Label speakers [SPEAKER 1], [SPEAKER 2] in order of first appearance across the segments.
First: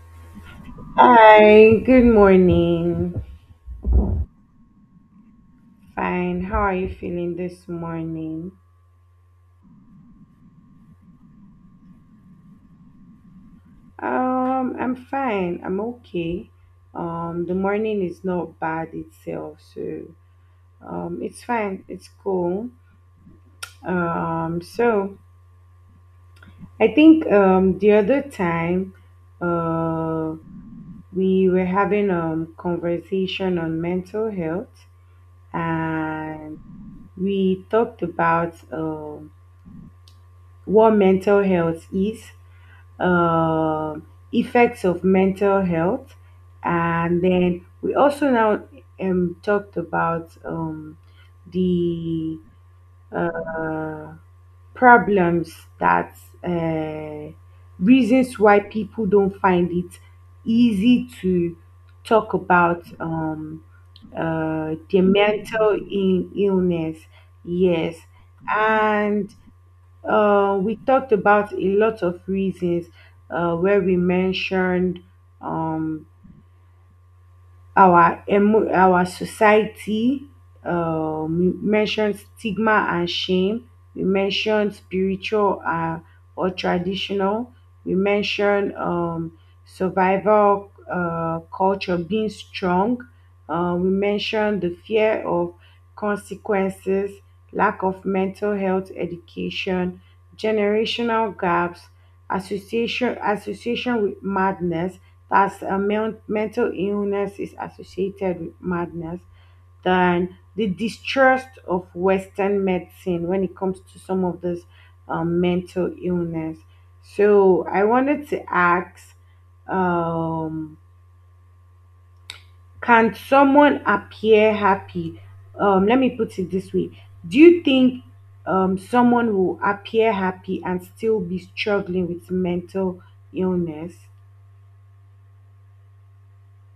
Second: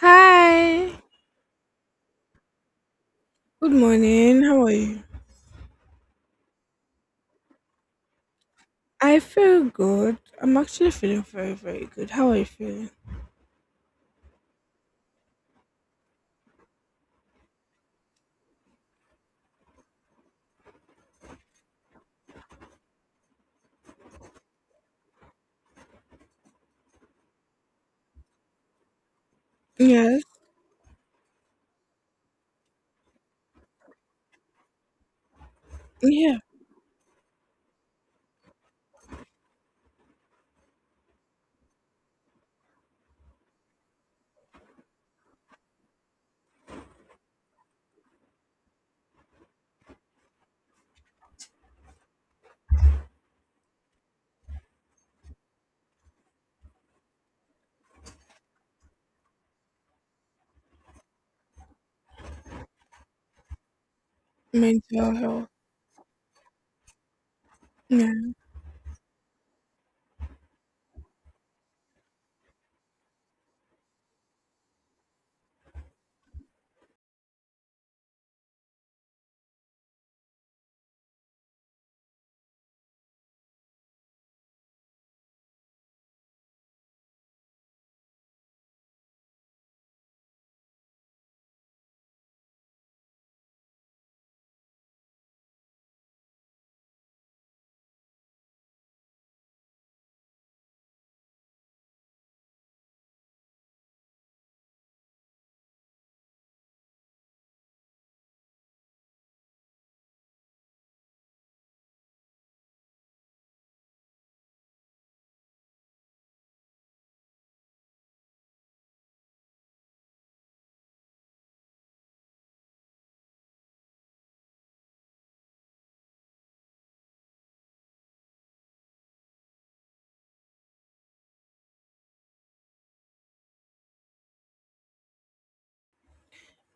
[SPEAKER 1] Hi,
[SPEAKER 2] Hi, good morning.
[SPEAKER 1] good morning. How are you?
[SPEAKER 2] Fine. How are you feeling this morning?
[SPEAKER 1] I feel good. I'm actually feeling very, very good. How are you feeling?
[SPEAKER 2] I'm fine. I'm okay. The morning is not bad itself, so it's fine. It's cool. So I think the other time,
[SPEAKER 1] Yes,
[SPEAKER 2] uh, we were having conversation on mental health,
[SPEAKER 1] yeah,
[SPEAKER 2] and we talked about what mental health is, um effects of mental health. And then we also now talked about the uh, problems that uh, reasons why people don't find it easy to talk about their
[SPEAKER 1] mental health.
[SPEAKER 2] mental illness. Yes,
[SPEAKER 1] Yeah.
[SPEAKER 2] and we talked about a lot of reasons, where we mentioned um, our our society. You mentioned stigma and shame. We mentioned spiritual or traditional. We mentioned survival culture being strong. We mentioned the fear of consequences, lack of mental health education, generational gaps, association with madness, that's mental illness is associated with madness, then the distrust of western medicine when it comes to some of this mental illness. So I wanted to ask, um, can someone appear happy? Let me put it this way: do you think someone will appear happy and still be struggling with mental illness?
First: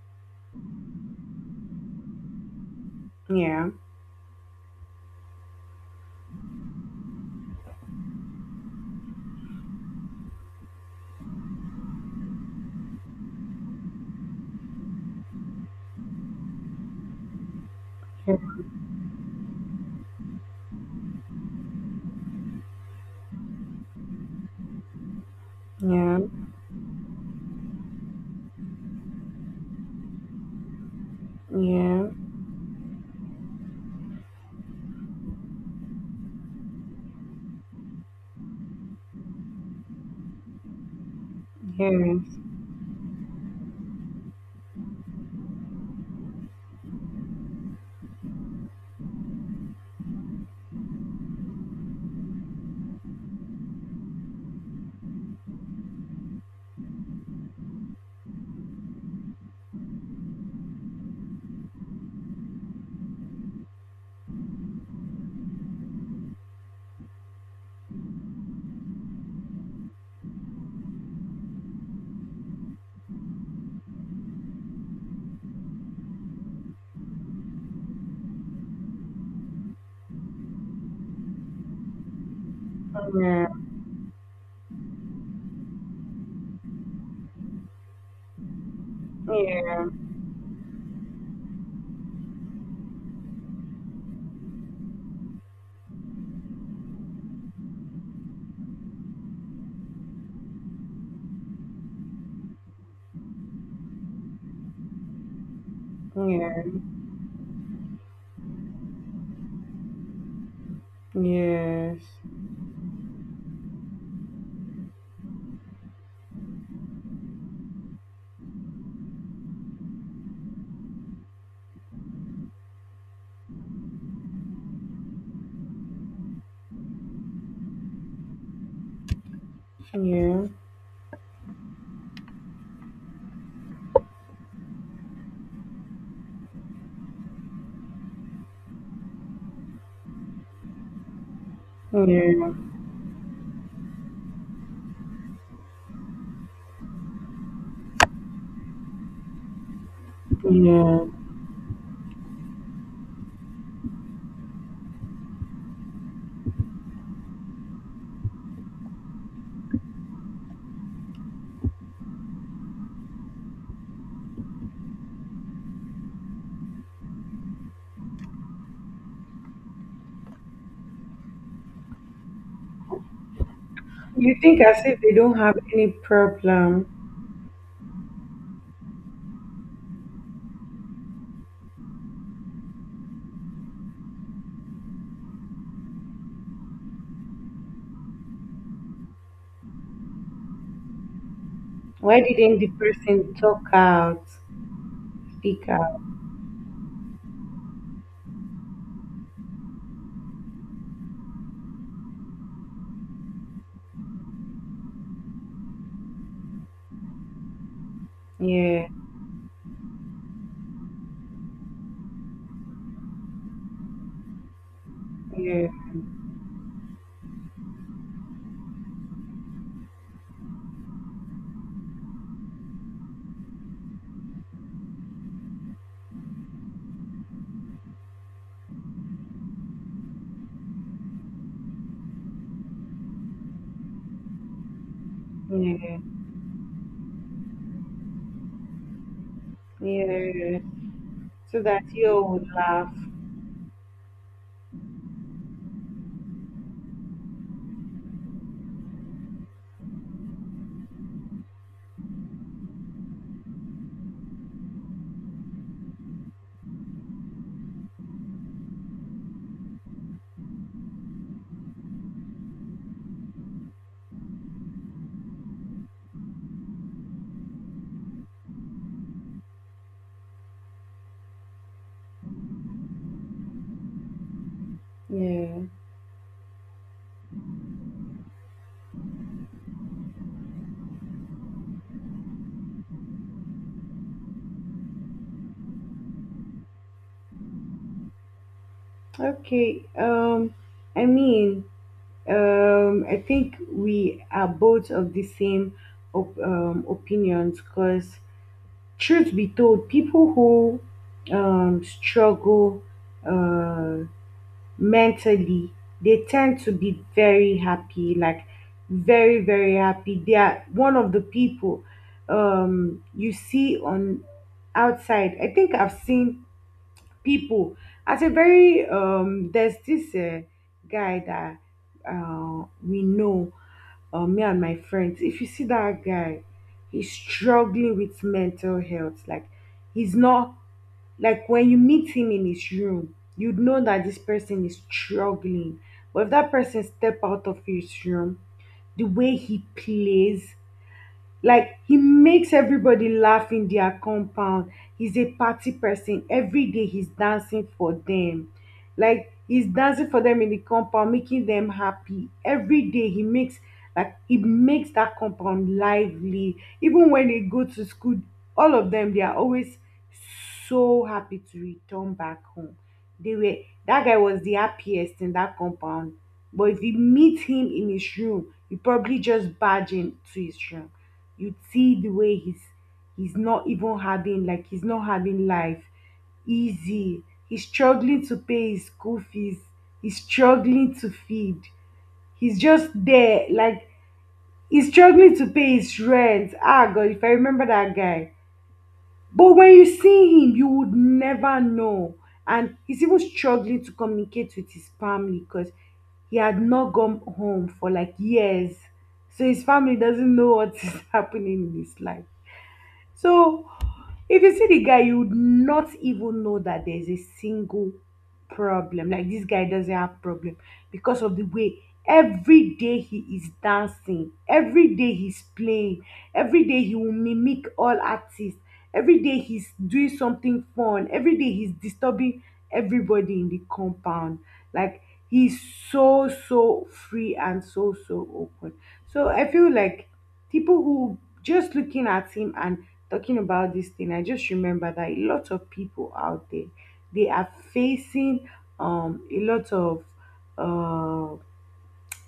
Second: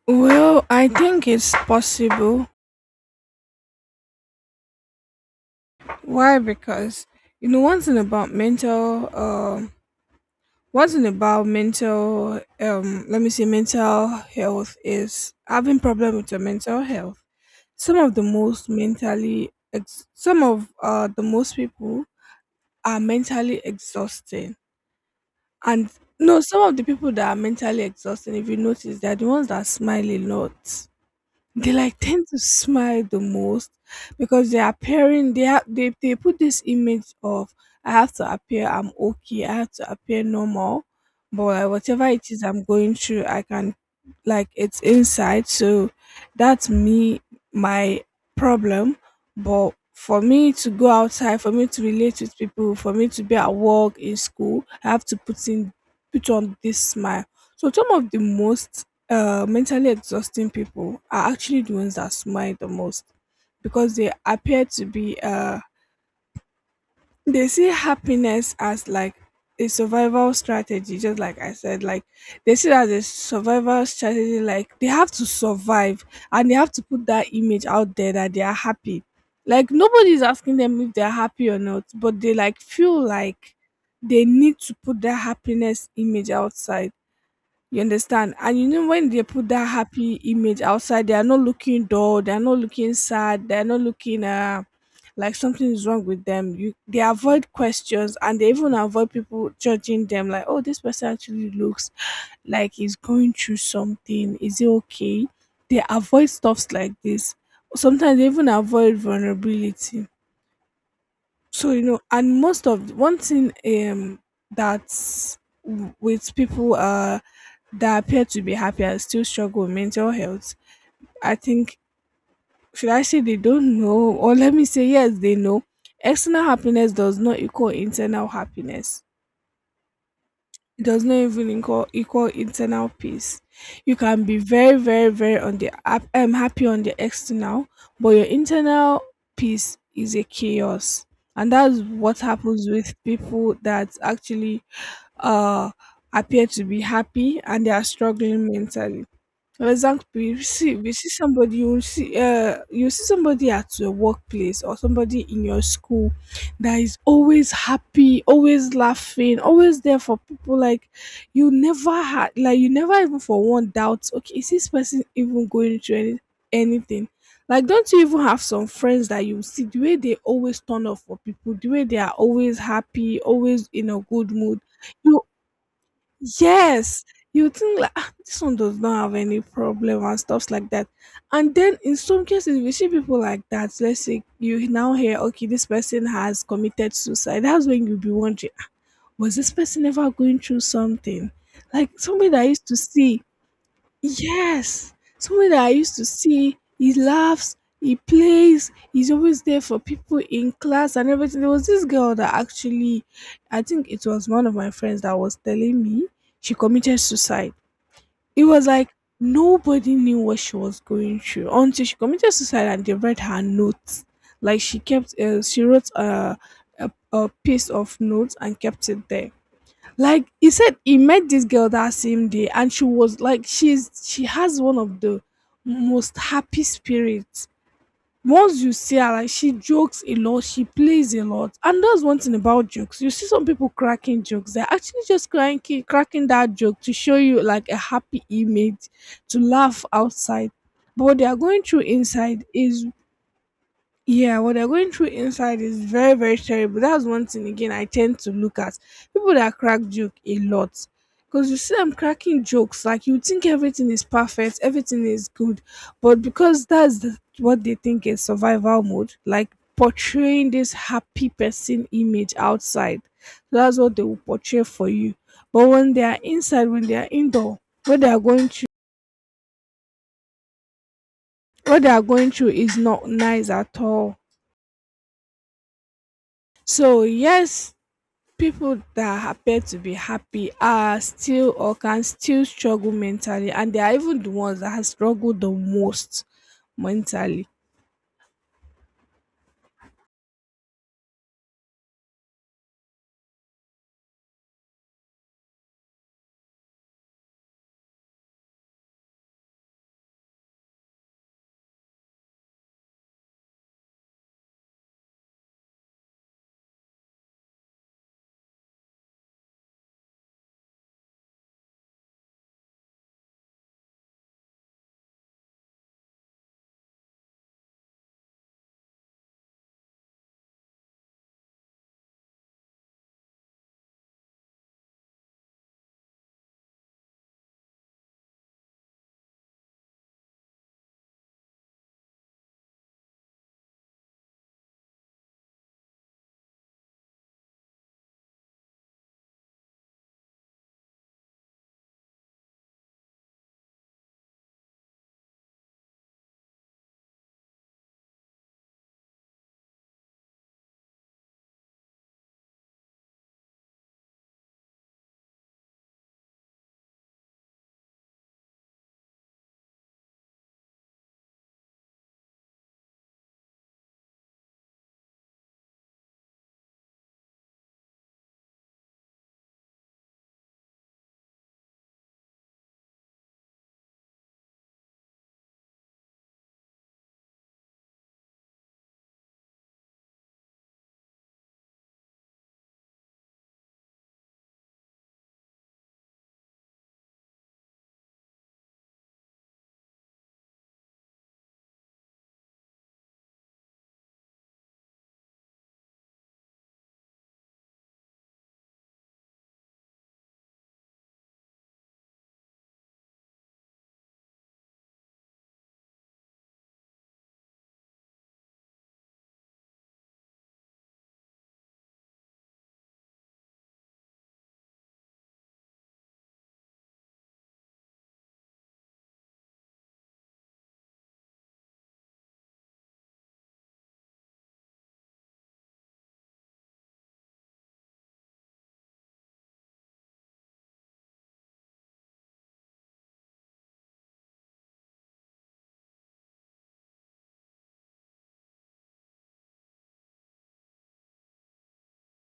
[SPEAKER 1] Well, I think it's possible.
[SPEAKER 2] Yeah.
[SPEAKER 1] Why? Because you know one thing about mental one thing about mental, let me say mental health is having problem with your mental health. Some of the some of the most people are mentally exhausted. And
[SPEAKER 2] Yeah.
[SPEAKER 1] no, some of the people that are mentally exhausting, if you notice, they're the ones that smile a lot, they like
[SPEAKER 2] Yeah.
[SPEAKER 1] tend to smile the most because they are appearing they have they put this image of I have to appear I'm okay, I have to appear normal. But like, whatever it
[SPEAKER 2] Yes.
[SPEAKER 1] is I'm going through I can, like, it's inside. So that's me, my problem. But for me to go outside, for me to relate with people, for me to be at work in school, I have to put on this smile. So some of the most mentally exhausting people are actually the ones that smile the most because they appear to be they see happiness as like a survival strategy. Just like I said, like they see it as a survival strategy, like they have to survive and they have to put that image out there that they are happy. Like nobody's asking them if they're happy or not, but they like feel
[SPEAKER 2] Yeah.
[SPEAKER 1] like they need to put their happiness image outside, you understand? And you know, when they put that
[SPEAKER 2] Yeah.
[SPEAKER 1] happy image outside, they are not looking dull, they are not looking sad, they are not looking like something is wrong with them. You, they avoid questions and they even avoid people judging them like, oh, this person actually looks like he's going through something. Is it okay? They avoid stuffs
[SPEAKER 2] Yeah.
[SPEAKER 1] like this. Sometimes they even avoid vulnerability, so you know.
[SPEAKER 2] Yes.
[SPEAKER 1] And most of one thing, um that's with people that appear to be happy and still struggle with mental health, I think, should I say they don't know, or let me say yes, they know external happiness does not equal internal happiness.
[SPEAKER 2] Yeah.
[SPEAKER 1] It does not even equal internal peace. You can be very, very, very on the happy on the external, but your internal peace is a chaos. And that's what
[SPEAKER 2] Yeah.
[SPEAKER 1] happens with people that actually uh, appear to be happy and they are struggling mentally. For example, you
[SPEAKER 2] Yeah.
[SPEAKER 1] see somebody, you will see you see somebody at your workplace or somebody in your school that is always happy, always laughing, always there for people. Like, you never had like, you never even for one doubt, okay, is this person even going through anything? Like, don't you even have some friends that you see the way they always turn up for people, the way they are always happy, always in a good
[SPEAKER 2] You
[SPEAKER 1] mood.
[SPEAKER 2] think as if they
[SPEAKER 1] You,
[SPEAKER 2] don't have any problem.
[SPEAKER 1] yes, you think like, "Ah, this one does not have any problem," and stuffs like that. And then in some cases we see people like that. Let's say you now hear, okay, this person has committed suicide. That's when you'll be wondering, "Ah, was this person ever going through something? Like
[SPEAKER 2] Why
[SPEAKER 1] somebody that I
[SPEAKER 2] didn't
[SPEAKER 1] used
[SPEAKER 2] the
[SPEAKER 1] to see."
[SPEAKER 2] person talk out?
[SPEAKER 1] Yes, someone that I
[SPEAKER 2] Speak
[SPEAKER 1] used
[SPEAKER 2] out.
[SPEAKER 1] to see, he laughs, he plays, he's always there for people in class and everything. There was this girl that actually, I think it was one of my friends that was telling me she committed suicide. It was
[SPEAKER 2] Yeah.
[SPEAKER 1] like nobody knew what she was going through until she committed suicide and they read her notes. Like she kept, she
[SPEAKER 2] Yeah.
[SPEAKER 1] wrote a piece of notes and kept it there. Like he said he met this girl that same day and she was like she has one of the most happy spirits. Once you see her, like she jokes a lot, she plays a lot. And that's one thing about jokes. You see some people cracking jokes. They're actually just
[SPEAKER 2] Yeah.
[SPEAKER 1] cracking that joke to show you like a happy image, to laugh outside.
[SPEAKER 2] Yeah.
[SPEAKER 1] But what they are
[SPEAKER 2] So
[SPEAKER 1] going through
[SPEAKER 2] that you all
[SPEAKER 1] inside
[SPEAKER 2] would
[SPEAKER 1] is,
[SPEAKER 2] laugh.
[SPEAKER 1] yeah, what they're going through inside is very, very terrible. That's one thing again I tend to look at. People that crack joke a lot. Because you see them cracking jokes, like you think everything is perfect, everything is good. But because that's what they think is survival mode, like portraying this happy person image outside. So that's what they will portray for you. But when they are inside, when they are indoor, what they are going through what they are going through is not nice at all.
[SPEAKER 2] Yeah.
[SPEAKER 1] So yes, people that appear to be happy are still or can still struggle mentally, and they are even the ones that have struggled the most mentally.
[SPEAKER 2] Okay. I mean, I think we are both of the same opinions because, truth be told, people who struggle uh, mentally, they tend to be very happy, like very, very happy. They are one of the people you see on outside. I think I've seen people at a very — there's this guy that we know, me and my friends. If you see that guy, he's struggling with mental health. Like he's not, like when you meet him in his room, you'd know that this person is struggling. But if that person step out of his room, the way he plays, like he makes everybody laugh in their compound. He's a party person. Every day he's dancing for them. Like he's dancing for them in the compound, making them happy. Every day he makes, like he makes that compound lively. Even when they go to school, all of them they are always so happy to return back home. They were, that guy was the happiest in that compound. But if you meet him in his room, you probably just barge into his room, you'd see the way he's not even having, like he's not having life easy. He's struggling to pay his school fees, he's struggling to feed, he's just there, like, he's struggling to pay his rent. Ah god, if I remember that guy. But when you see him, you would never know. And he's even struggling to communicate with his family because he had not gone home for like years, so his family doesn't know what is happening in his life. So if you see the guy, you would not even know that there's a single problem. Like this guy doesn't have problem, because of the way every day he is dancing, every day he's playing, every day he will mimic all artists, every day he's doing something fun, every day he's disturbing everybody in the compound. Like he's so so free and so so open. So I feel like people who just looking at him, and talking about this thing, I just remember that a lot of people out there they are facing um a lot of um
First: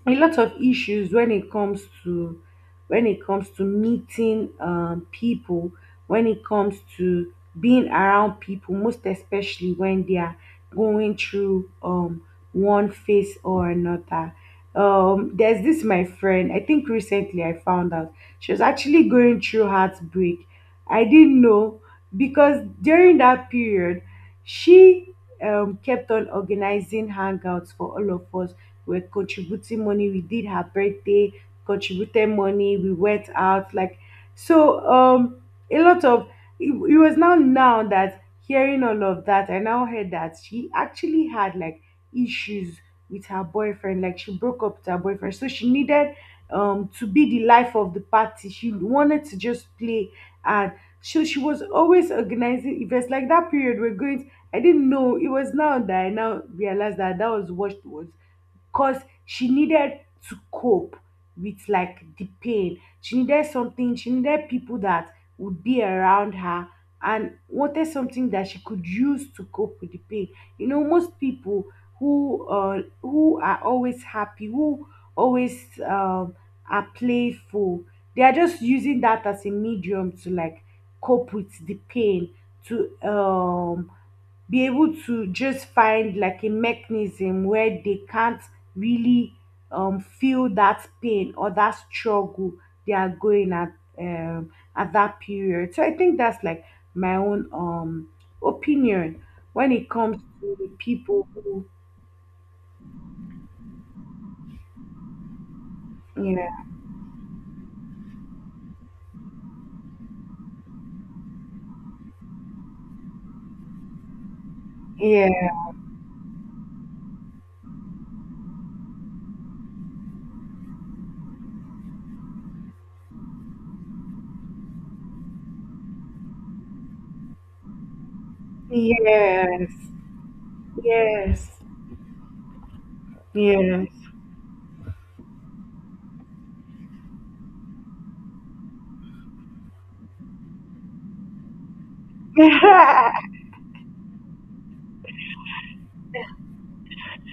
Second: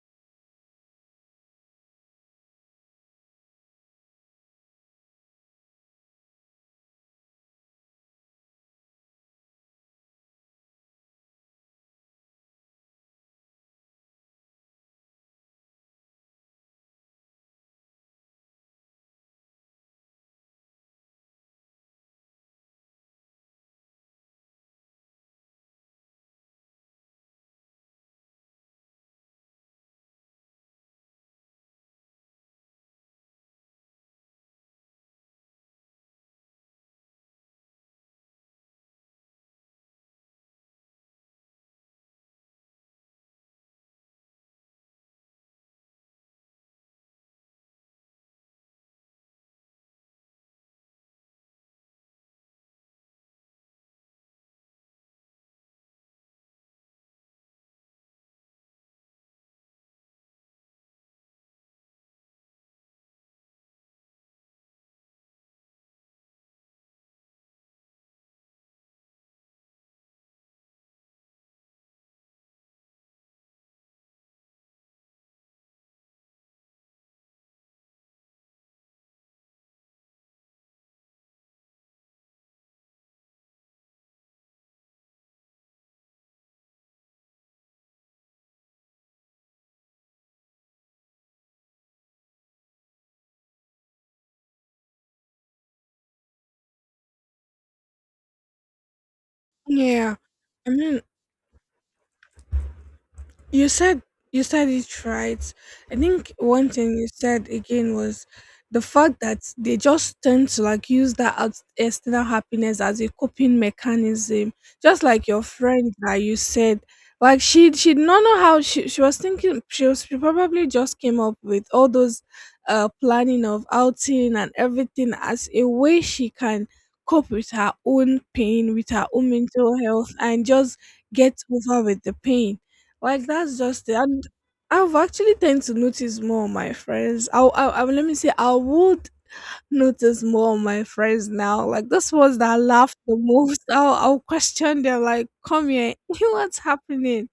[SPEAKER 2] a lot of issues when it comes to meeting people, when it comes to being around people, most especially when they are going through one phase or another. There's this my friend, I think recently I found out she was actually going through heartbreak. I didn't know, because during that period she kept on organizing hangouts for all of us. We're contributing money. We did her birthday, contributed money. We went out, like, so. A lot of, it was now that, hearing all of that, I now heard that she actually had like issues with her boyfriend. Like she broke up with her boyfriend, so she needed to be the life of the party. She wanted to just play, and so she was always organizing events, like that period we're going, I didn't know. It was now that I now realized that that was what she was. Because she needed to cope with, like, the pain. She needed something, she needed people that would be around her, and wanted something that she could use to cope with the pain. You know, most people who are always happy, who always are playful, they are just using that as a medium to, like, cope with the pain, to be able to just find like a mechanism where they can't really feel that pain or that struggle they are going at that period. So I think that's like my own opinion when it
[SPEAKER 1] Yeah,
[SPEAKER 2] comes to the
[SPEAKER 1] I mean,
[SPEAKER 2] people who
[SPEAKER 1] you said, you said it right. I think
[SPEAKER 2] yeah,
[SPEAKER 1] one thing you said again was the fact that they just tend to like use that external happiness as a coping mechanism. Just like your
[SPEAKER 2] yeah,
[SPEAKER 1] friend that you said, like she did not know how she was thinking. She probably just came up with all those planning of outing and everything as a way she can cope with her own pain, with her own
[SPEAKER 2] yes,
[SPEAKER 1] mental health, and just get
[SPEAKER 2] yes,
[SPEAKER 1] over with the pain, like that's
[SPEAKER 2] yes,
[SPEAKER 1] just it. And I've actually tend to notice more on my friends. I let me say I would notice more on my friends now. Like those ones that laugh the most, I'll question them. Like, come here, what's happening?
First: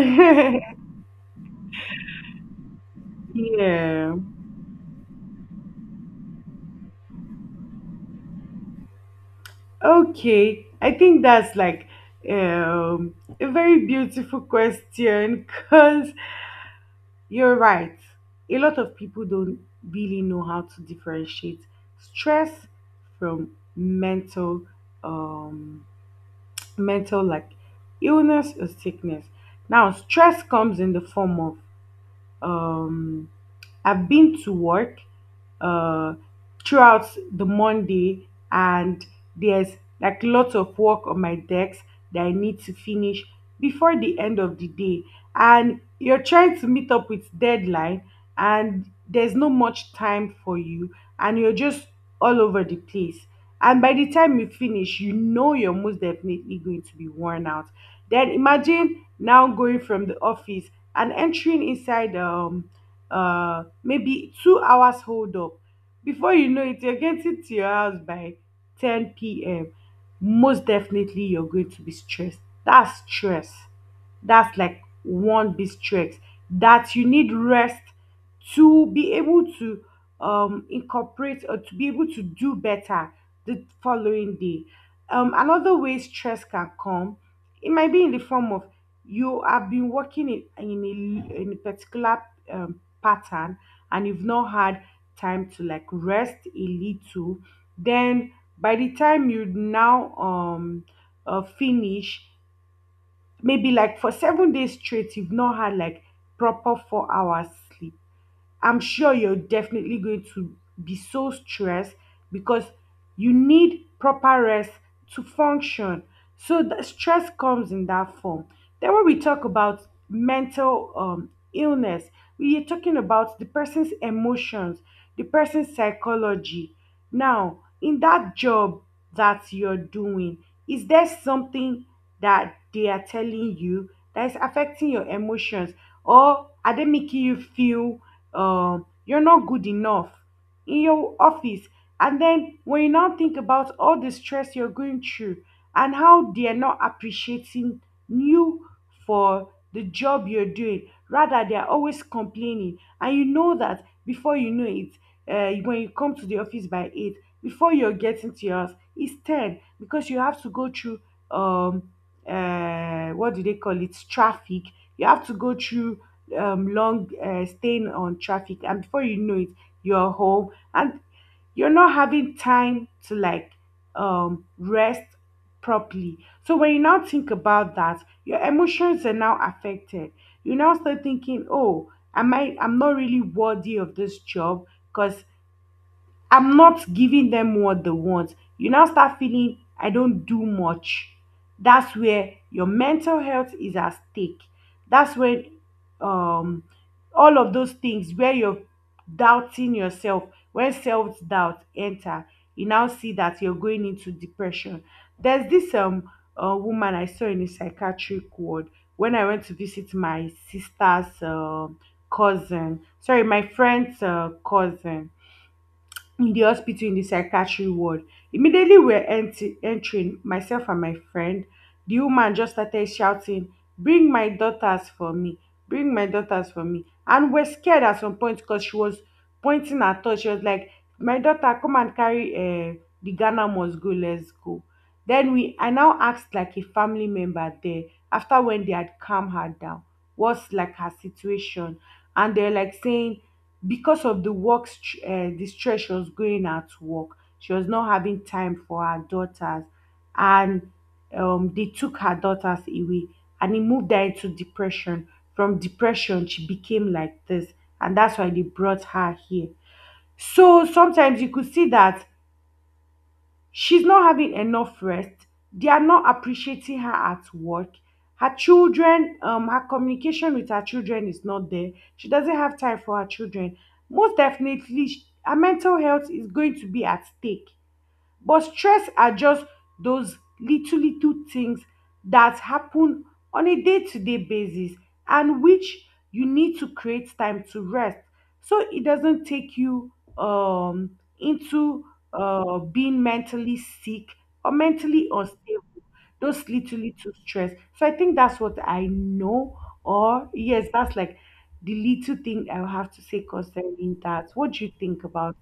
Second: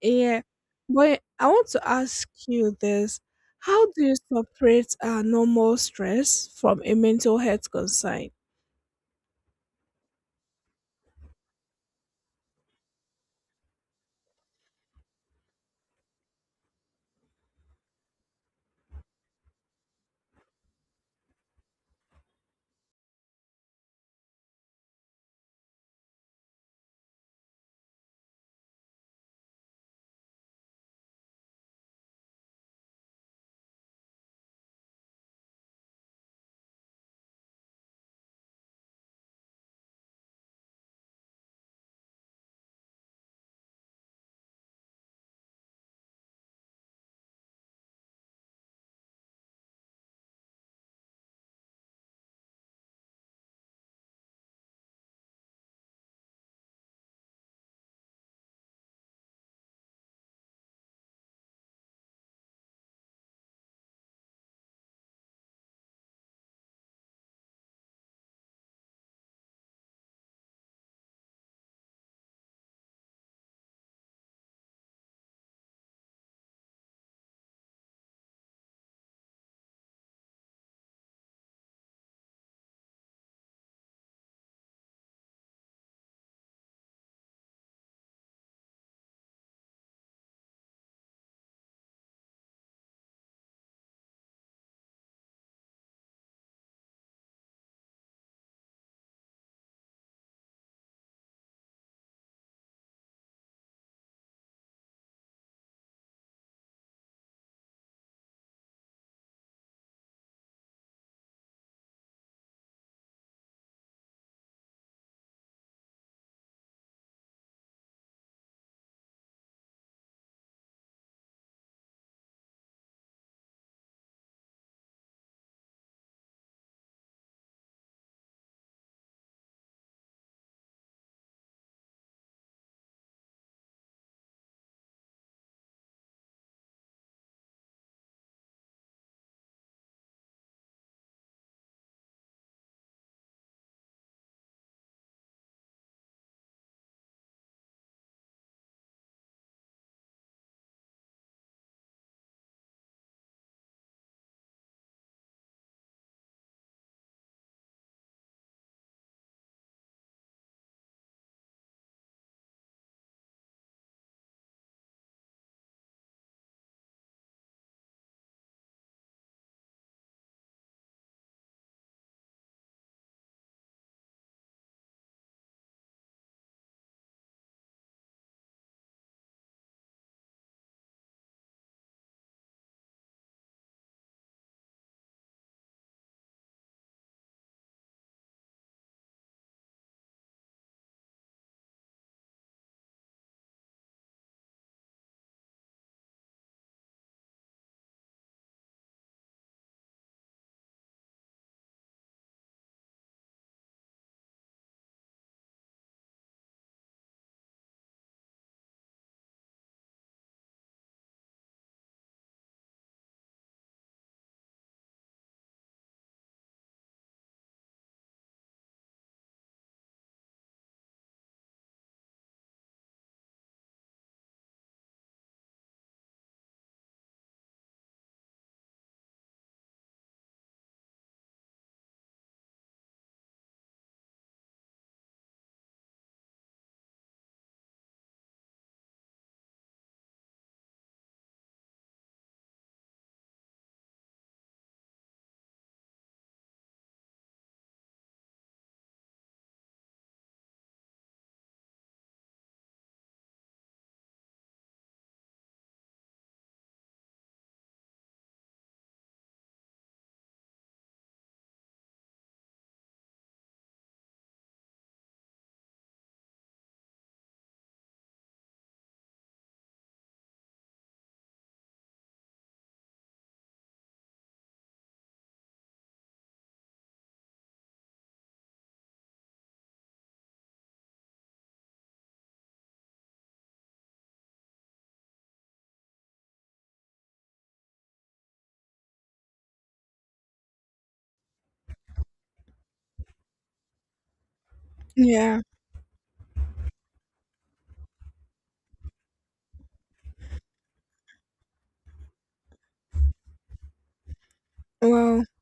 [SPEAKER 1] Yeah, but I want to ask you this: how do
[SPEAKER 2] yeah.
[SPEAKER 1] you separate normal stress from a mental health concern?
[SPEAKER 2] Okay, I think that's like a very beautiful question, because you're right. A lot of people don't really know how to differentiate stress from mental um mental, like, illness or sickness. Now, stress comes in the form of um I've been to work uh, throughout the Monday, and there's like lots of work on my decks that I need to finish before the end of the day. And you're trying to meet up with deadline, and there's no much time for you, and you're just all over the place. And by the time you finish, you know you're most definitely going to be worn out. Then imagine now going from the office and entering inside maybe 2 hours hold up, before you know it you're getting to your house by 10 p.m. Most definitely you're going to be stressed. That's stress, that's like one big stress, that you need rest to be able to incorporate, or to be able to do better the following day. Another way stress can come, it might be in the form of, you have been working in a particular pattern, and you've not had time to like rest a little. Then by the time you now finish, maybe like for 7 days straight, you've not had like proper 4 hours sleep. I'm sure you're definitely going to be so stressed, because you need proper rest to function. So the stress comes in that form. Then when we talk about mental illness, we are talking about the person's emotions, the person's psychology. Now, in that job that you're doing, is there something that they are telling you that is affecting your emotions, or are they making you feel you're not good enough in your office? And then when you now think about all the stress you're going through and how they're not appreciating you for the job you're doing, rather they're always complaining. And you know that before you know it, when you come to the office by 8, before you're getting to yours, it's 10, because you have to go through, um, what do they call it? Traffic. You have to go through long staying on traffic, and before you know it you're home and you're not having time to like rest properly. So when you now think about that, your emotions are now affected. You now start thinking, oh, am I, I'm not really worthy of this job, because I'm not giving them what they want. You now start feeling I don't do much. That's where your mental health is at stake. That's where um all of those things, where you're doubting yourself, where self-doubt enter, you now see that you're going into depression. There's this woman I saw in a psychiatric ward when I went to visit my sister's cousin. Sorry, my friend's cousin, in the hospital in the psychiatry ward. Immediately we're entering, myself and my friend, the woman just started shouting, "Bring my daughters for me, bring my daughters for me." And we're scared at some point, because she was pointing at us. She was like, "My daughter, come and carry the Ghana must go, let's go." Then we, I now asked like a family member there, after when they had calmed her down, what's like her situation? And they're like saying because of the the stress she was going at work, she was not having time for her daughters, and they took her daughters away and it moved her into depression. From depression she became like this, and that's why they brought her here. So sometimes you could see that she's not having enough rest. They are not appreciating her at work. Her children, her communication with her children is not there. She doesn't have time for her children. Most definitely, her mental health is going to be at stake. But stress are just those little little things that happen on a day-to-day basis, and which you need to create time to rest so it doesn't take you um into being mentally sick or mentally
[SPEAKER 1] Yeah.
[SPEAKER 2] unstable. Those little little stress. So I think that's what I know, or yes, that's like the little thing I have to say concerning that. What do you think
[SPEAKER 1] Well,
[SPEAKER 2] about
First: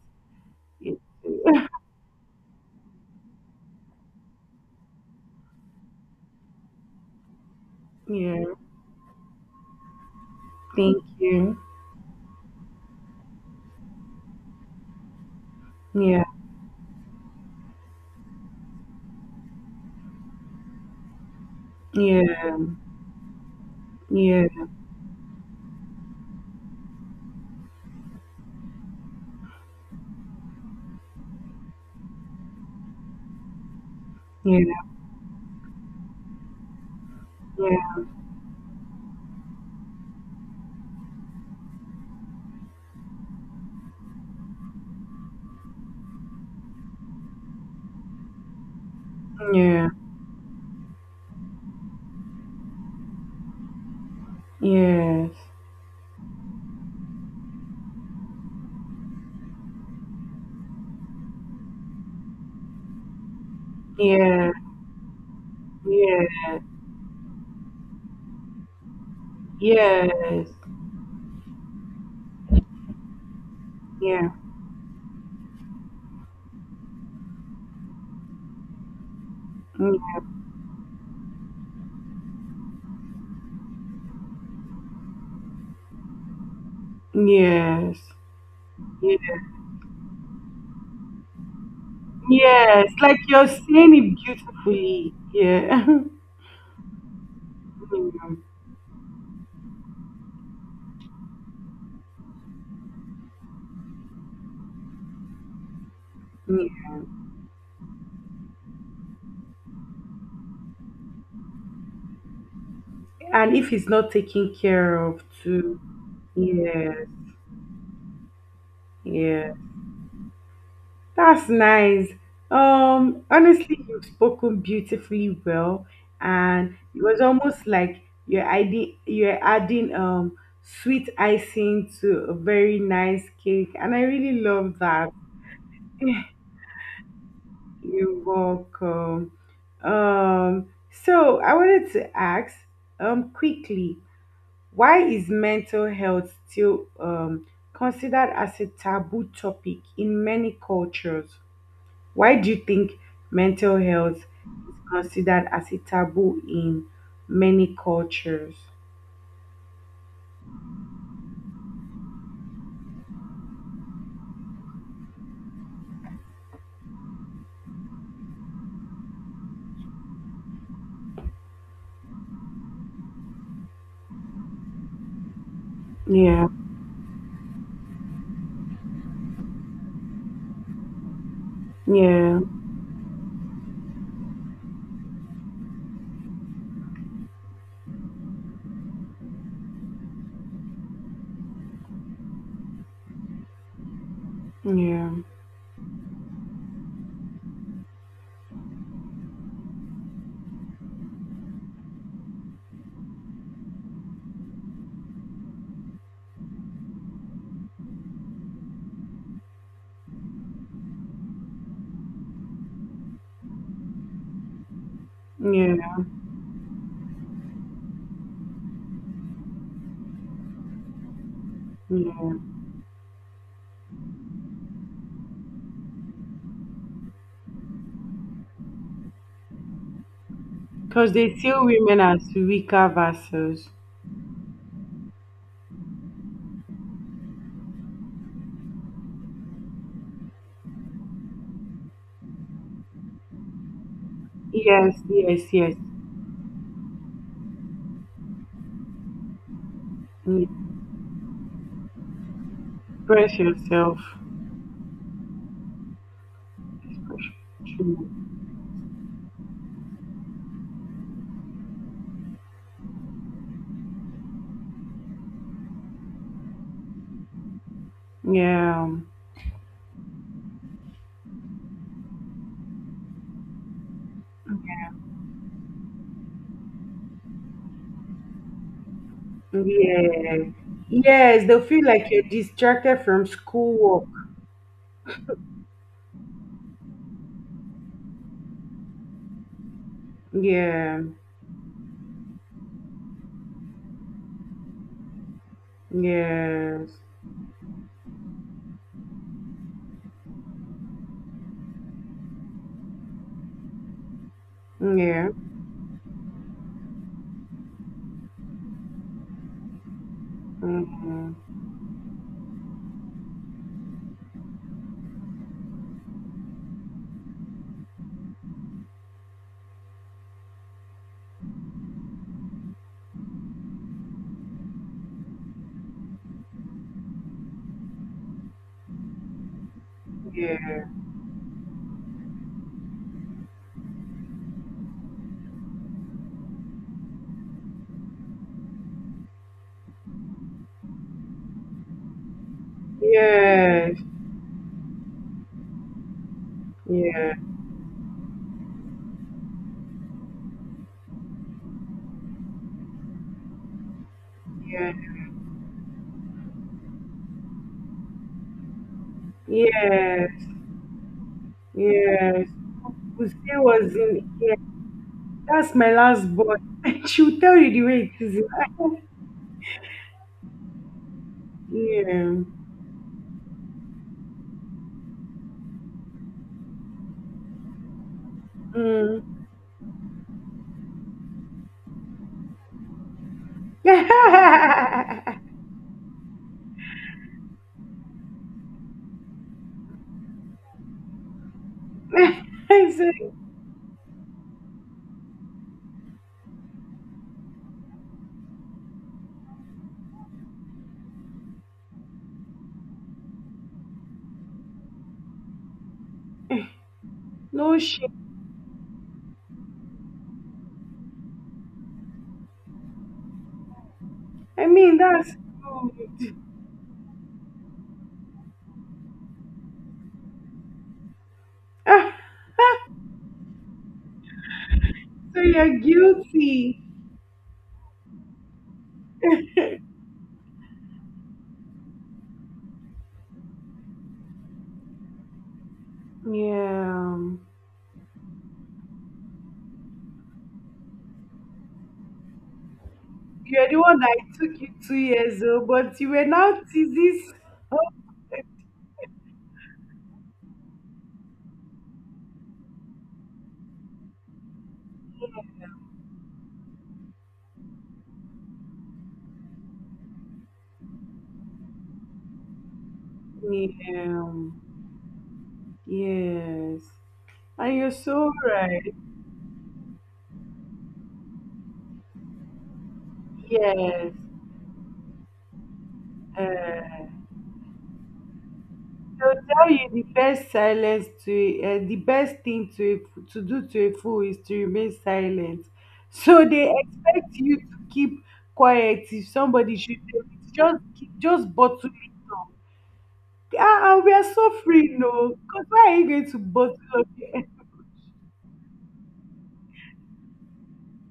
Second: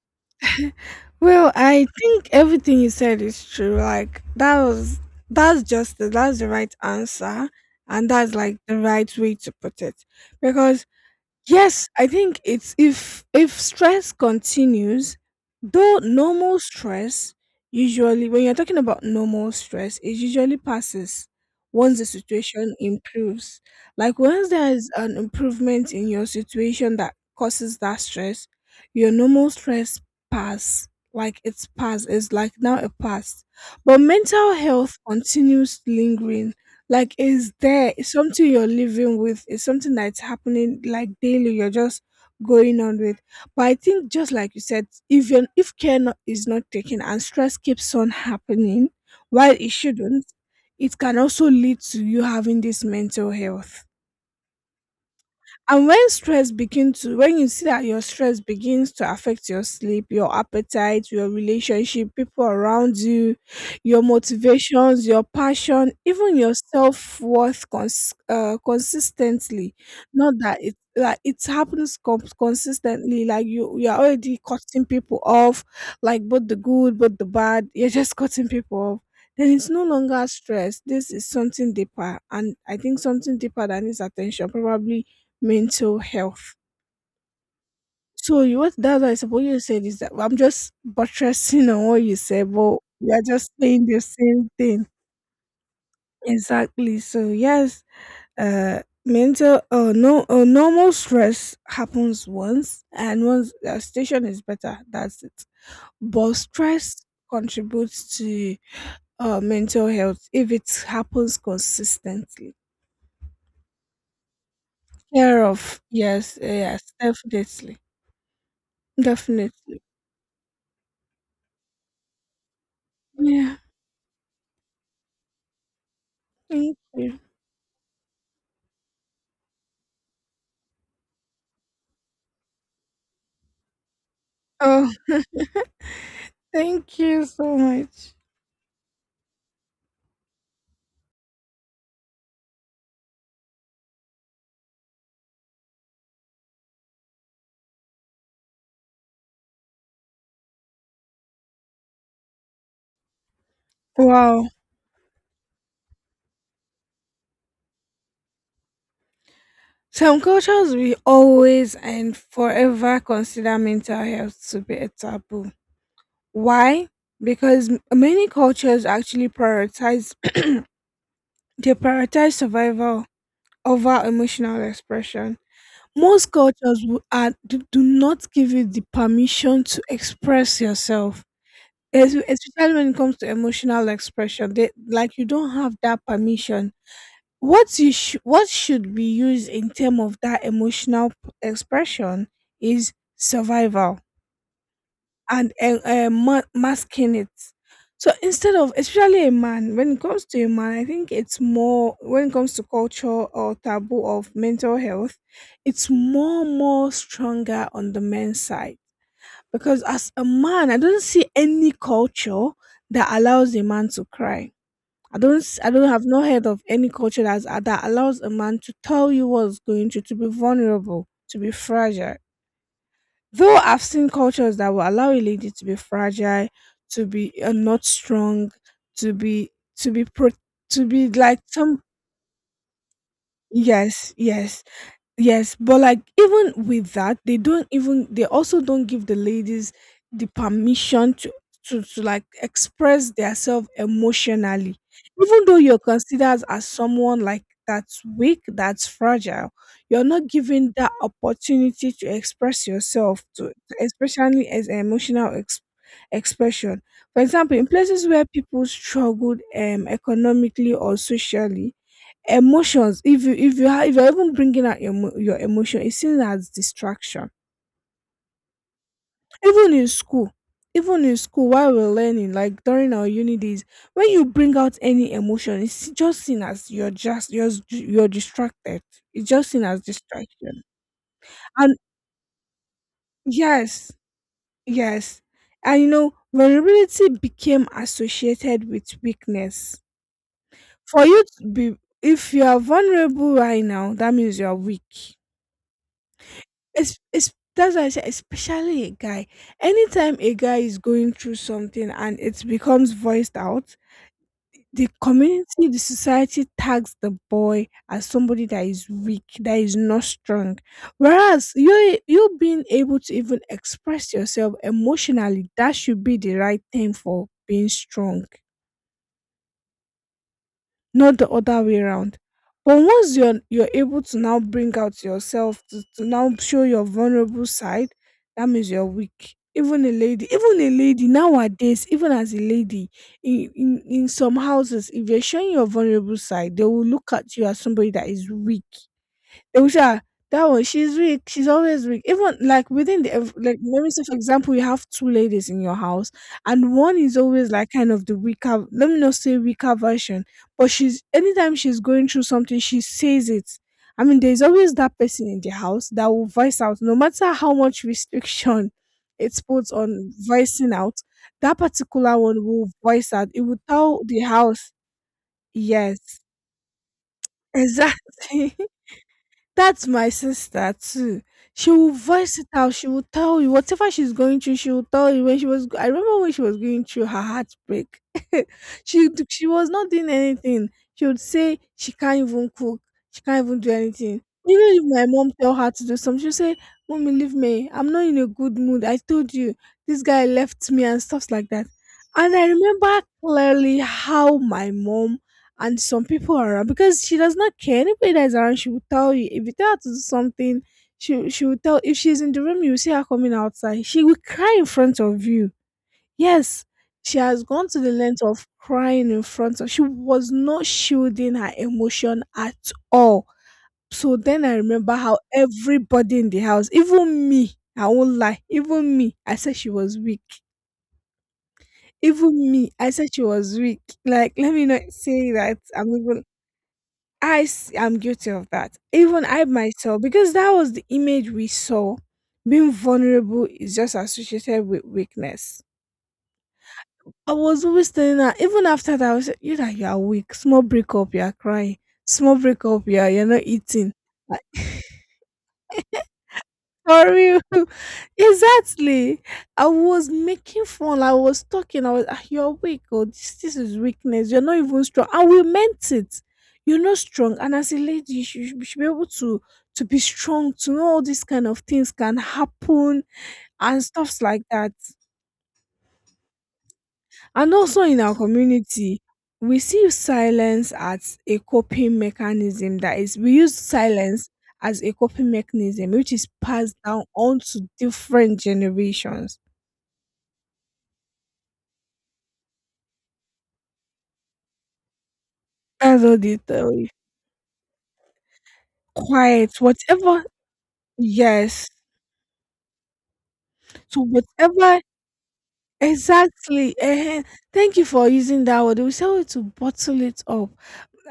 [SPEAKER 2] it?
[SPEAKER 1] well, I think everything you said is true. Like that was, that's just that's the right answer, and that's
[SPEAKER 2] Yeah,
[SPEAKER 1] like the right way to put it. Because
[SPEAKER 2] thank you.
[SPEAKER 1] yes, I think it's, if stress continues, though
[SPEAKER 2] Yeah,
[SPEAKER 1] normal stress, usually when you're talking about normal stress, it usually passes once the
[SPEAKER 2] yeah,
[SPEAKER 1] situation improves. Like
[SPEAKER 2] yeah,
[SPEAKER 1] once there is an improvement in your situation that causes that stress, your normal stress pass, like it's past, it's like now it passed. But mental
[SPEAKER 2] yeah,
[SPEAKER 1] health continues lingering, like, is there,
[SPEAKER 2] yeah,
[SPEAKER 1] it's something you're living with? Is something that's happening like daily? You're just going on with. But I think just like you said, if you if care not, is not taken and stress keeps on happening while it
[SPEAKER 2] yeah,
[SPEAKER 1] shouldn't, it can also lead to you having this mental health.
[SPEAKER 2] yes,
[SPEAKER 1] And when stress begins to, when you see that your stress begins to affect your sleep, your appetite, your relationship, people around you, your
[SPEAKER 2] yeah,
[SPEAKER 1] motivations, your passion,
[SPEAKER 2] yeah,
[SPEAKER 1] even your self worth consistently. Not
[SPEAKER 2] yes,
[SPEAKER 1] that it, like it happens consistently. Like you are
[SPEAKER 2] yeah,
[SPEAKER 1] already cutting people off, like both the good, both the bad. You're just cutting people off. Then it's no
[SPEAKER 2] mm,
[SPEAKER 1] longer stress. This is something deeper, and I think something deeper that needs attention. Probably mental health.
[SPEAKER 2] yes,
[SPEAKER 1] So you what that's why I
[SPEAKER 2] yeah,
[SPEAKER 1] suppose you said is that I'm just buttressing on what you said, but
[SPEAKER 2] yes.
[SPEAKER 1] we
[SPEAKER 2] Like
[SPEAKER 1] are
[SPEAKER 2] you're
[SPEAKER 1] just saying
[SPEAKER 2] saying
[SPEAKER 1] the
[SPEAKER 2] it
[SPEAKER 1] same thing.
[SPEAKER 2] beautifully. Yeah.
[SPEAKER 1] Exactly. So yes,
[SPEAKER 2] Yeah.
[SPEAKER 1] uh mental no normal stress happens once and once the station is better, that's it. But
[SPEAKER 2] Yeah.
[SPEAKER 1] stress contributes to mental health if it happens consistently.
[SPEAKER 2] And if it's not taken care of
[SPEAKER 1] Care
[SPEAKER 2] too,
[SPEAKER 1] of yes, yes,
[SPEAKER 2] yes,
[SPEAKER 1] definitely.
[SPEAKER 2] yeah.
[SPEAKER 1] Definitely.
[SPEAKER 2] That's nice.
[SPEAKER 1] Yeah.
[SPEAKER 2] Honestly, you've spoken beautifully well, and
[SPEAKER 1] Thank
[SPEAKER 2] it
[SPEAKER 1] you.
[SPEAKER 2] was almost like you're adding sweet icing to a very nice cake, and I really love
[SPEAKER 1] Oh,
[SPEAKER 2] that.
[SPEAKER 1] thank you so much.
[SPEAKER 2] You're welcome. So I wanted to ask quickly, why is mental health still considered as a taboo topic in many cultures? Why do you think mental health is
[SPEAKER 1] Wow.
[SPEAKER 2] considered as a taboo in many cultures?
[SPEAKER 1] Some cultures will always and forever consider mental health to be a taboo. Why? Because many cultures actually prioritize they prioritize survival over emotional expression. Most
[SPEAKER 2] Yeah,
[SPEAKER 1] cultures do not give you the permission to express yourself.
[SPEAKER 2] yeah,
[SPEAKER 1] Especially when it comes to emotional expression. They like, you don't have that permission. What you what should be used in terms of that emotional expression is survival
[SPEAKER 2] yeah,
[SPEAKER 1] and masking it. So instead of, especially a man, when it comes to a man, I think it's more, when it comes to culture or taboo of mental health, it's more stronger on the men's side. Because as a man, I don't see any culture that allows a man to cry. I don't, I
[SPEAKER 2] yeah,
[SPEAKER 1] don't, have not heard of any culture that's, that allows a man to tell you what's going to be vulnerable, to be fragile.
[SPEAKER 2] yeah.
[SPEAKER 1] Though I've seen cultures that will allow a lady to be fragile, to be not strong, to be, to be, pro- to be
[SPEAKER 2] Because they
[SPEAKER 1] like
[SPEAKER 2] see
[SPEAKER 1] some,
[SPEAKER 2] women as weaker vessels.
[SPEAKER 1] yes, yes, yes. But like even with that, they don't even, they also don't give the ladies the permission to, to like express themselves emotionally.
[SPEAKER 2] Yes,
[SPEAKER 1] Even
[SPEAKER 2] yes,
[SPEAKER 1] though
[SPEAKER 2] yes.
[SPEAKER 1] you're considered as someone like that's weak, that's fragile, you're not given that opportunity to express yourself
[SPEAKER 2] Express
[SPEAKER 1] to,
[SPEAKER 2] yourself.
[SPEAKER 1] especially as an emotional expression. For
[SPEAKER 2] Express
[SPEAKER 1] example, in
[SPEAKER 2] yourself.
[SPEAKER 1] places where people struggled economically or socially, emotions, if you're even bringing out your emotion, it's seen as distraction.
[SPEAKER 2] Yeah,
[SPEAKER 1] Even in school even in school while we're learning, like during our uni days, when you bring out any emotion, it's just seen as you're distracted. It's just seen as
[SPEAKER 2] yeah.
[SPEAKER 1] distraction.
[SPEAKER 2] Yes, they
[SPEAKER 1] And
[SPEAKER 2] feel like you're distracted from
[SPEAKER 1] yes,
[SPEAKER 2] schoolwork.
[SPEAKER 1] yes. And vulnerability became associated with weakness.
[SPEAKER 2] Yeah,
[SPEAKER 1] For you to be If you are vulnerable right now, that means you are weak.
[SPEAKER 2] yes,
[SPEAKER 1] It's That's why I say, especially a guy. Anytime a guy is going through something and it becomes voiced out, the
[SPEAKER 2] yeah,
[SPEAKER 1] community, the society tags the boy as somebody that is weak, that is not strong.
[SPEAKER 2] mhm,
[SPEAKER 1] Whereas you being able to even express yourself emotionally, that should be the right thing for being strong, not the other way around. But once you're able to now bring out yourself to now show your vulnerable side, that means you're weak. Even a
[SPEAKER 2] yeah,
[SPEAKER 1] lady nowadays, even as a lady, in some houses, if you're showing your vulnerable side, they will look at you as somebody that is weak. Oh, yeah, that one, she's weak. She's always weak. Even like like let me
[SPEAKER 2] yes.
[SPEAKER 1] say for example, you have two ladies in your house, and one is
[SPEAKER 2] Yeah,
[SPEAKER 1] always like kind of the weaker. Let me not say weaker version, but she's anytime she's going through something, she says it. I mean, there's always
[SPEAKER 2] yeah,
[SPEAKER 1] that person in the house that will voice out, no matter how much restriction it puts on
[SPEAKER 2] yes,
[SPEAKER 1] voicing out. That particular one
[SPEAKER 2] yes.
[SPEAKER 1] will voice out. It
[SPEAKER 2] Uche
[SPEAKER 1] will
[SPEAKER 2] was
[SPEAKER 1] tell the
[SPEAKER 2] in, yeah,
[SPEAKER 1] house,
[SPEAKER 2] that's my
[SPEAKER 1] yes,
[SPEAKER 2] last boy. She'll tell you the way it is.
[SPEAKER 1] exactly. That's my sister too. She will voice
[SPEAKER 2] Yeah.
[SPEAKER 1] it out. She will tell you whatever she's going through. She will tell you when she was. I remember when she was going through her heartbreak. She
[SPEAKER 2] Mm.
[SPEAKER 1] was not doing anything. She would say she can't even cook. She can't even do anything. Even if my mom tell her to do something, she'll say, "Mommy, leave me. I'm not in a good mood. I told you this guy left me and stuff like that." And I
[SPEAKER 2] I
[SPEAKER 1] remember
[SPEAKER 2] said,
[SPEAKER 1] clearly how my mom and some people are around because she does not care. Anybody that is around, she will tell you. If you tell her to do something, she will tell. If she's in the room, you will see her coming outside. She will cry in front of you. Yes, she has gone
[SPEAKER 2] no
[SPEAKER 1] to the
[SPEAKER 2] shit.
[SPEAKER 1] length of crying in front of. She was not shielding her emotion at all. So then I
[SPEAKER 2] I
[SPEAKER 1] remember
[SPEAKER 2] mean,
[SPEAKER 1] how
[SPEAKER 2] that's
[SPEAKER 1] everybody in
[SPEAKER 2] good.
[SPEAKER 1] the house, even me, I won't lie, even me, I said she was weak.
[SPEAKER 2] Ah,
[SPEAKER 1] Even me, I said she was weak. Like, let me not say
[SPEAKER 2] so
[SPEAKER 1] that
[SPEAKER 2] you're
[SPEAKER 1] I'm even,
[SPEAKER 2] guilty.
[SPEAKER 1] am guilty of that. Even I
[SPEAKER 2] Yeah.
[SPEAKER 1] myself, because that was the image we saw. Being vulnerable is just associated with weakness. I was always telling her, even after that, I was like, you that you are weak. Small breakup, you are crying. Small breakup, you're not
[SPEAKER 2] You're the
[SPEAKER 1] eating.
[SPEAKER 2] one that it
[SPEAKER 1] Like,
[SPEAKER 2] took you 2 years old, but you were now
[SPEAKER 1] for
[SPEAKER 2] teasing.
[SPEAKER 1] real. Exactly. I was making fun. I was talking. I was, "Ah, you're weak. Oh, this is weakness. You're not even strong. And we meant it. You're not strong. And as a lady, you should be able to be strong, to know all these kind of things can happen and stuffs
[SPEAKER 2] Yeah.
[SPEAKER 1] like that.
[SPEAKER 2] Yes.
[SPEAKER 1] And
[SPEAKER 2] And
[SPEAKER 1] also
[SPEAKER 2] you're
[SPEAKER 1] in our
[SPEAKER 2] so right.
[SPEAKER 1] community, we see silence as a coping mechanism. That is, we use
[SPEAKER 2] Yes.
[SPEAKER 1] silence as a coping mechanism, which is passed
[SPEAKER 2] Uh,
[SPEAKER 1] down onto different
[SPEAKER 2] to
[SPEAKER 1] generations.
[SPEAKER 2] tell you the best silence to, the best thing to, a, to do to a fool is to remain silent.
[SPEAKER 1] That's what they
[SPEAKER 2] So
[SPEAKER 1] tell
[SPEAKER 2] they
[SPEAKER 1] you.
[SPEAKER 2] expect you to keep quiet. If
[SPEAKER 1] Quiet,
[SPEAKER 2] somebody should
[SPEAKER 1] whatever.
[SPEAKER 2] tell you, just just
[SPEAKER 1] Yes.
[SPEAKER 2] bottle it up. Ah,
[SPEAKER 1] So
[SPEAKER 2] ah, we are so
[SPEAKER 1] whatever.
[SPEAKER 2] free, no? Because why are you going to
[SPEAKER 1] Exactly.
[SPEAKER 2] bottle up
[SPEAKER 1] Eh.
[SPEAKER 2] your—
[SPEAKER 1] Thank you for using that word. We say to bottle it up.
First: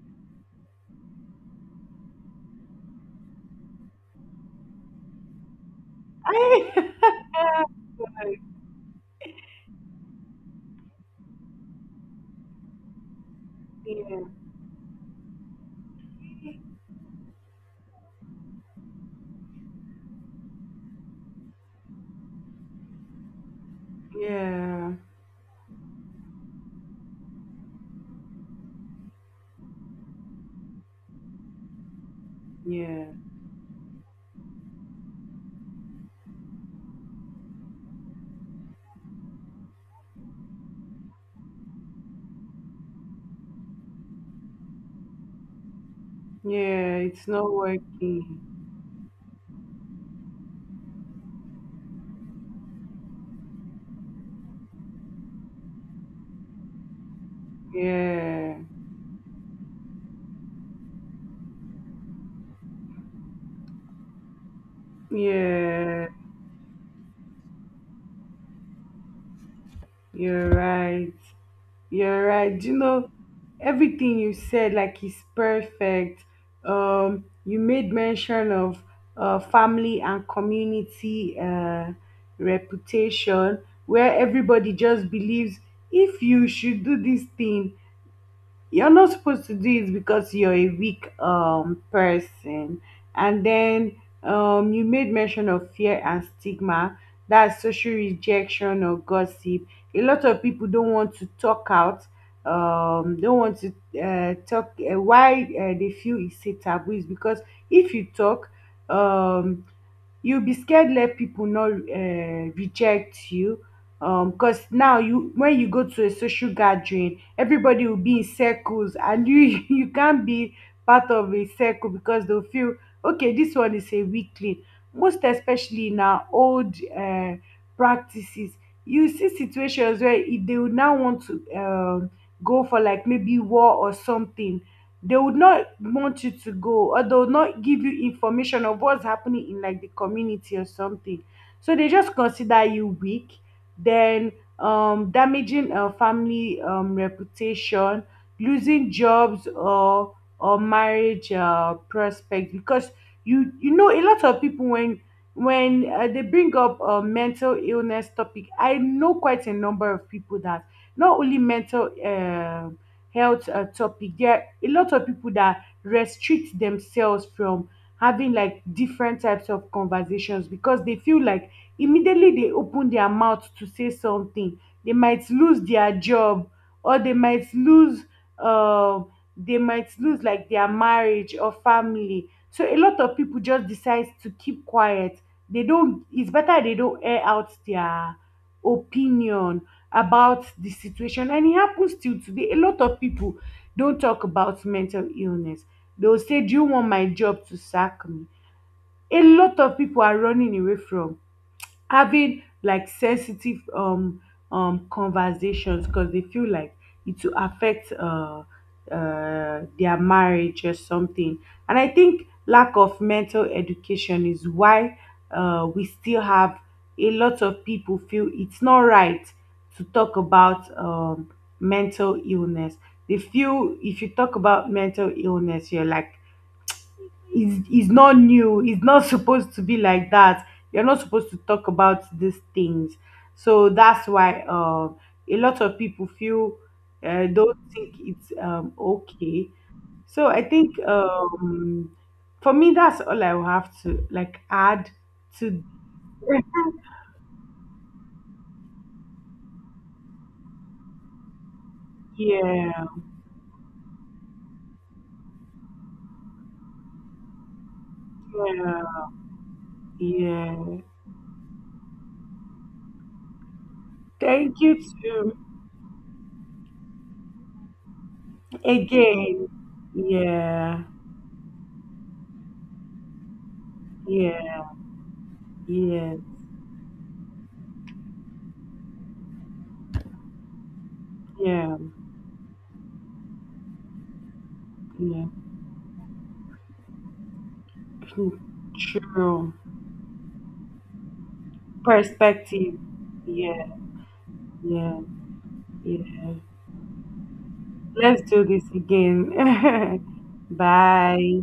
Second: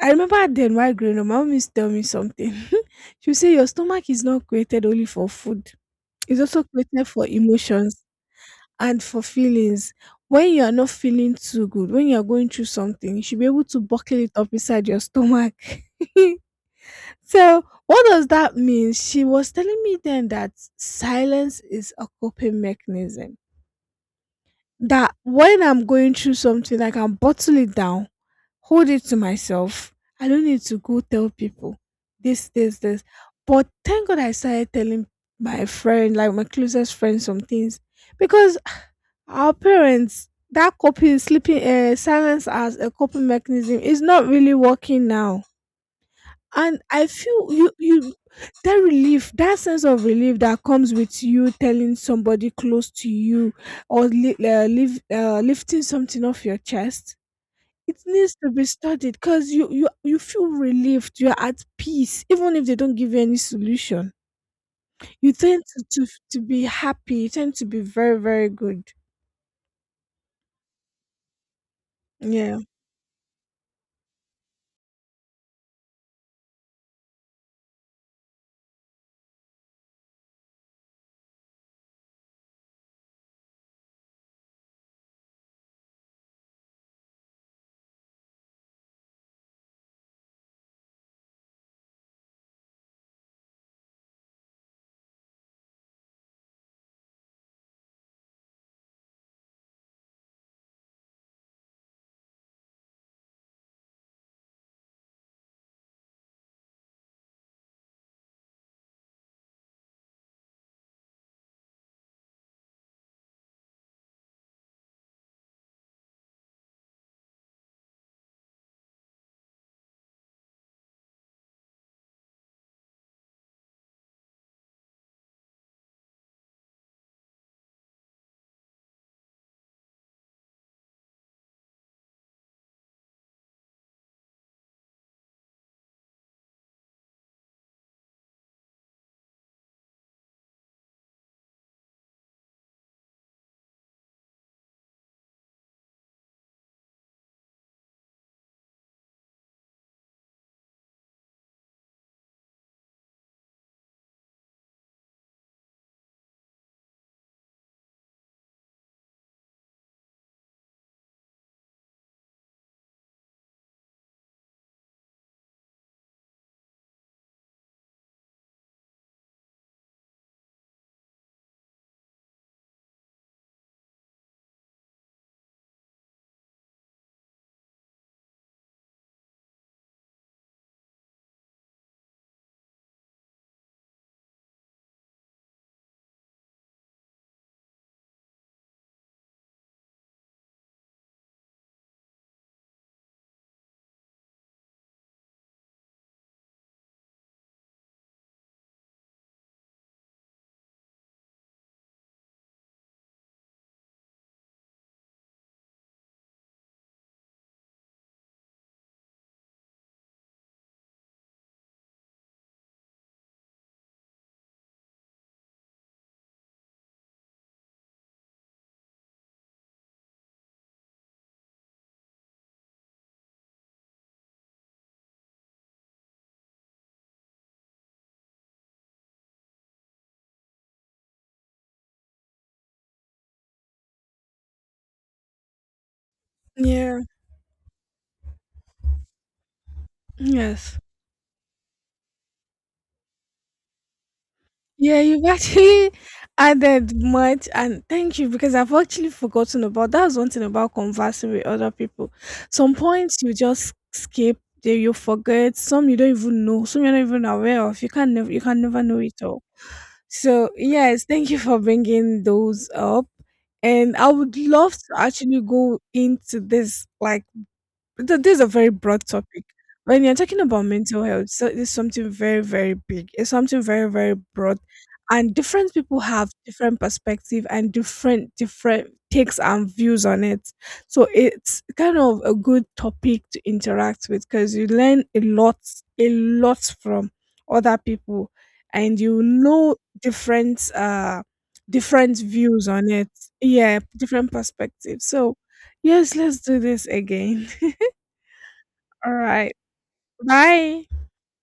[SPEAKER 1] I remember then while growing up, my mom used to tell me something. She would say your stomach is not created only for food. It's also
[SPEAKER 2] I—
[SPEAKER 1] created for emotions and for feelings. When you are not feeling too good, when you are going through something, you should be able to buckle
[SPEAKER 2] yeah,
[SPEAKER 1] it up inside your stomach. So, what does that mean? She was telling me then that silence is a coping mechanism,
[SPEAKER 2] yeah,
[SPEAKER 1] that when I'm going through something, I can bottle it down, hold it to myself. I don't need to go tell people this, this, this.
[SPEAKER 2] yeah,
[SPEAKER 1] But thank God I started telling my friend, like my closest friend, some things because our parents, that coping, sleeping, silence as a coping mechanism is not really working now, and
[SPEAKER 2] yeah.
[SPEAKER 1] I
[SPEAKER 2] It's
[SPEAKER 1] feel
[SPEAKER 2] not
[SPEAKER 1] you,
[SPEAKER 2] working.
[SPEAKER 1] that sense of relief that comes with you telling somebody close to you or lifting something off your chest. It needs to
[SPEAKER 2] Yeah,
[SPEAKER 1] be studied because you feel relieved, you're at peace even if they don't give you any solution. You tend to,
[SPEAKER 2] yeah.
[SPEAKER 1] to be happy. You tend to be very, very good.
[SPEAKER 2] You're right. You're
[SPEAKER 1] Yeah,
[SPEAKER 2] right. You know, everything you said like is perfect. You made mention of family and community reputation, where everybody just believes if you should do this thing, you're not supposed to do it because you're a weak person. And then you made mention of fear and stigma, that's social rejection or gossip. A lot of people don't want to talk out, don't want to, talk, why, they feel it's a taboo is because if you talk, um you'll be scared, let people not reject you, because now, you when you go to a social gathering, everybody will be in circles and you you can't be part of a circle because they'll feel okay, this one is a weakling. Most especially in our old practices, you see situations where if they would now want to go for like maybe war or something, they would not want you to go, or they would not give you information of what's happening in like the community or something. So they just consider you weak. Then damaging a family reputation, losing jobs or marriage prospects, because you know a lot of people, when when they bring up a mental illness topic, I know quite a number of people that, not only mental health topic, there are a lot of people that restrict themselves from having like different types of conversations because they feel like immediately they open their mouth to say something, they might lose their job, or um they might lose like their marriage or family. So a lot of people just decide to keep quiet. They don't, it's better they don't air out their opinion about the situation. And it happens till today, a lot of people don't talk about mental illness. They'll say, do you want my job to sack me? A lot of people are running away from having like sensitive conversations because they feel like it will affect their marriage or something. And I think lack of mental education is why we still have a lot of people feel it's not right to talk about mental illness. They feel if you talk about mental illness, you're like, is not new, it's not supposed to be like that, you're not supposed to talk about these things. So that's why a lot of people feel
[SPEAKER 1] yeah,
[SPEAKER 2] don't think it's okay. So I
[SPEAKER 1] yes.
[SPEAKER 2] think for me, that's all I will have to like add
[SPEAKER 1] Yeah, you've
[SPEAKER 2] to.
[SPEAKER 1] actually added much, and thank you because I've actually forgotten about that. Was one thing about conversing with other people.
[SPEAKER 2] Yeah,
[SPEAKER 1] Some points you just skip, they you forget. Some you don't even know. Some you're not even aware of. You can never know
[SPEAKER 2] yeah,
[SPEAKER 1] it all. So
[SPEAKER 2] yeah.
[SPEAKER 1] yes, thank you for bringing those up, and I would
[SPEAKER 2] Thank
[SPEAKER 1] love
[SPEAKER 2] you
[SPEAKER 1] to
[SPEAKER 2] too.
[SPEAKER 1] actually go into this, like this is a very broad topic.
[SPEAKER 2] Again.
[SPEAKER 1] When you're talking about
[SPEAKER 2] Yeah,
[SPEAKER 1] mental health, so it's something very, very big. It's something very, very broad,
[SPEAKER 2] yeah,
[SPEAKER 1] and different people
[SPEAKER 2] yeah,
[SPEAKER 1] have different perspective and different takes and views on it. So it's
[SPEAKER 2] yeah,
[SPEAKER 1] kind of a good topic to interact with because you learn
[SPEAKER 2] yeah.
[SPEAKER 1] a lot from other people, and you
[SPEAKER 2] True.
[SPEAKER 1] know different different views
[SPEAKER 2] Perspective.
[SPEAKER 1] on it.
[SPEAKER 2] Yeah,
[SPEAKER 1] Yeah, different
[SPEAKER 2] yeah,
[SPEAKER 1] perspectives. So yes,
[SPEAKER 2] yeah.
[SPEAKER 1] let's do this again.
[SPEAKER 2] Let's do this again.
[SPEAKER 1] Alright, bye.
[SPEAKER 2] Bye.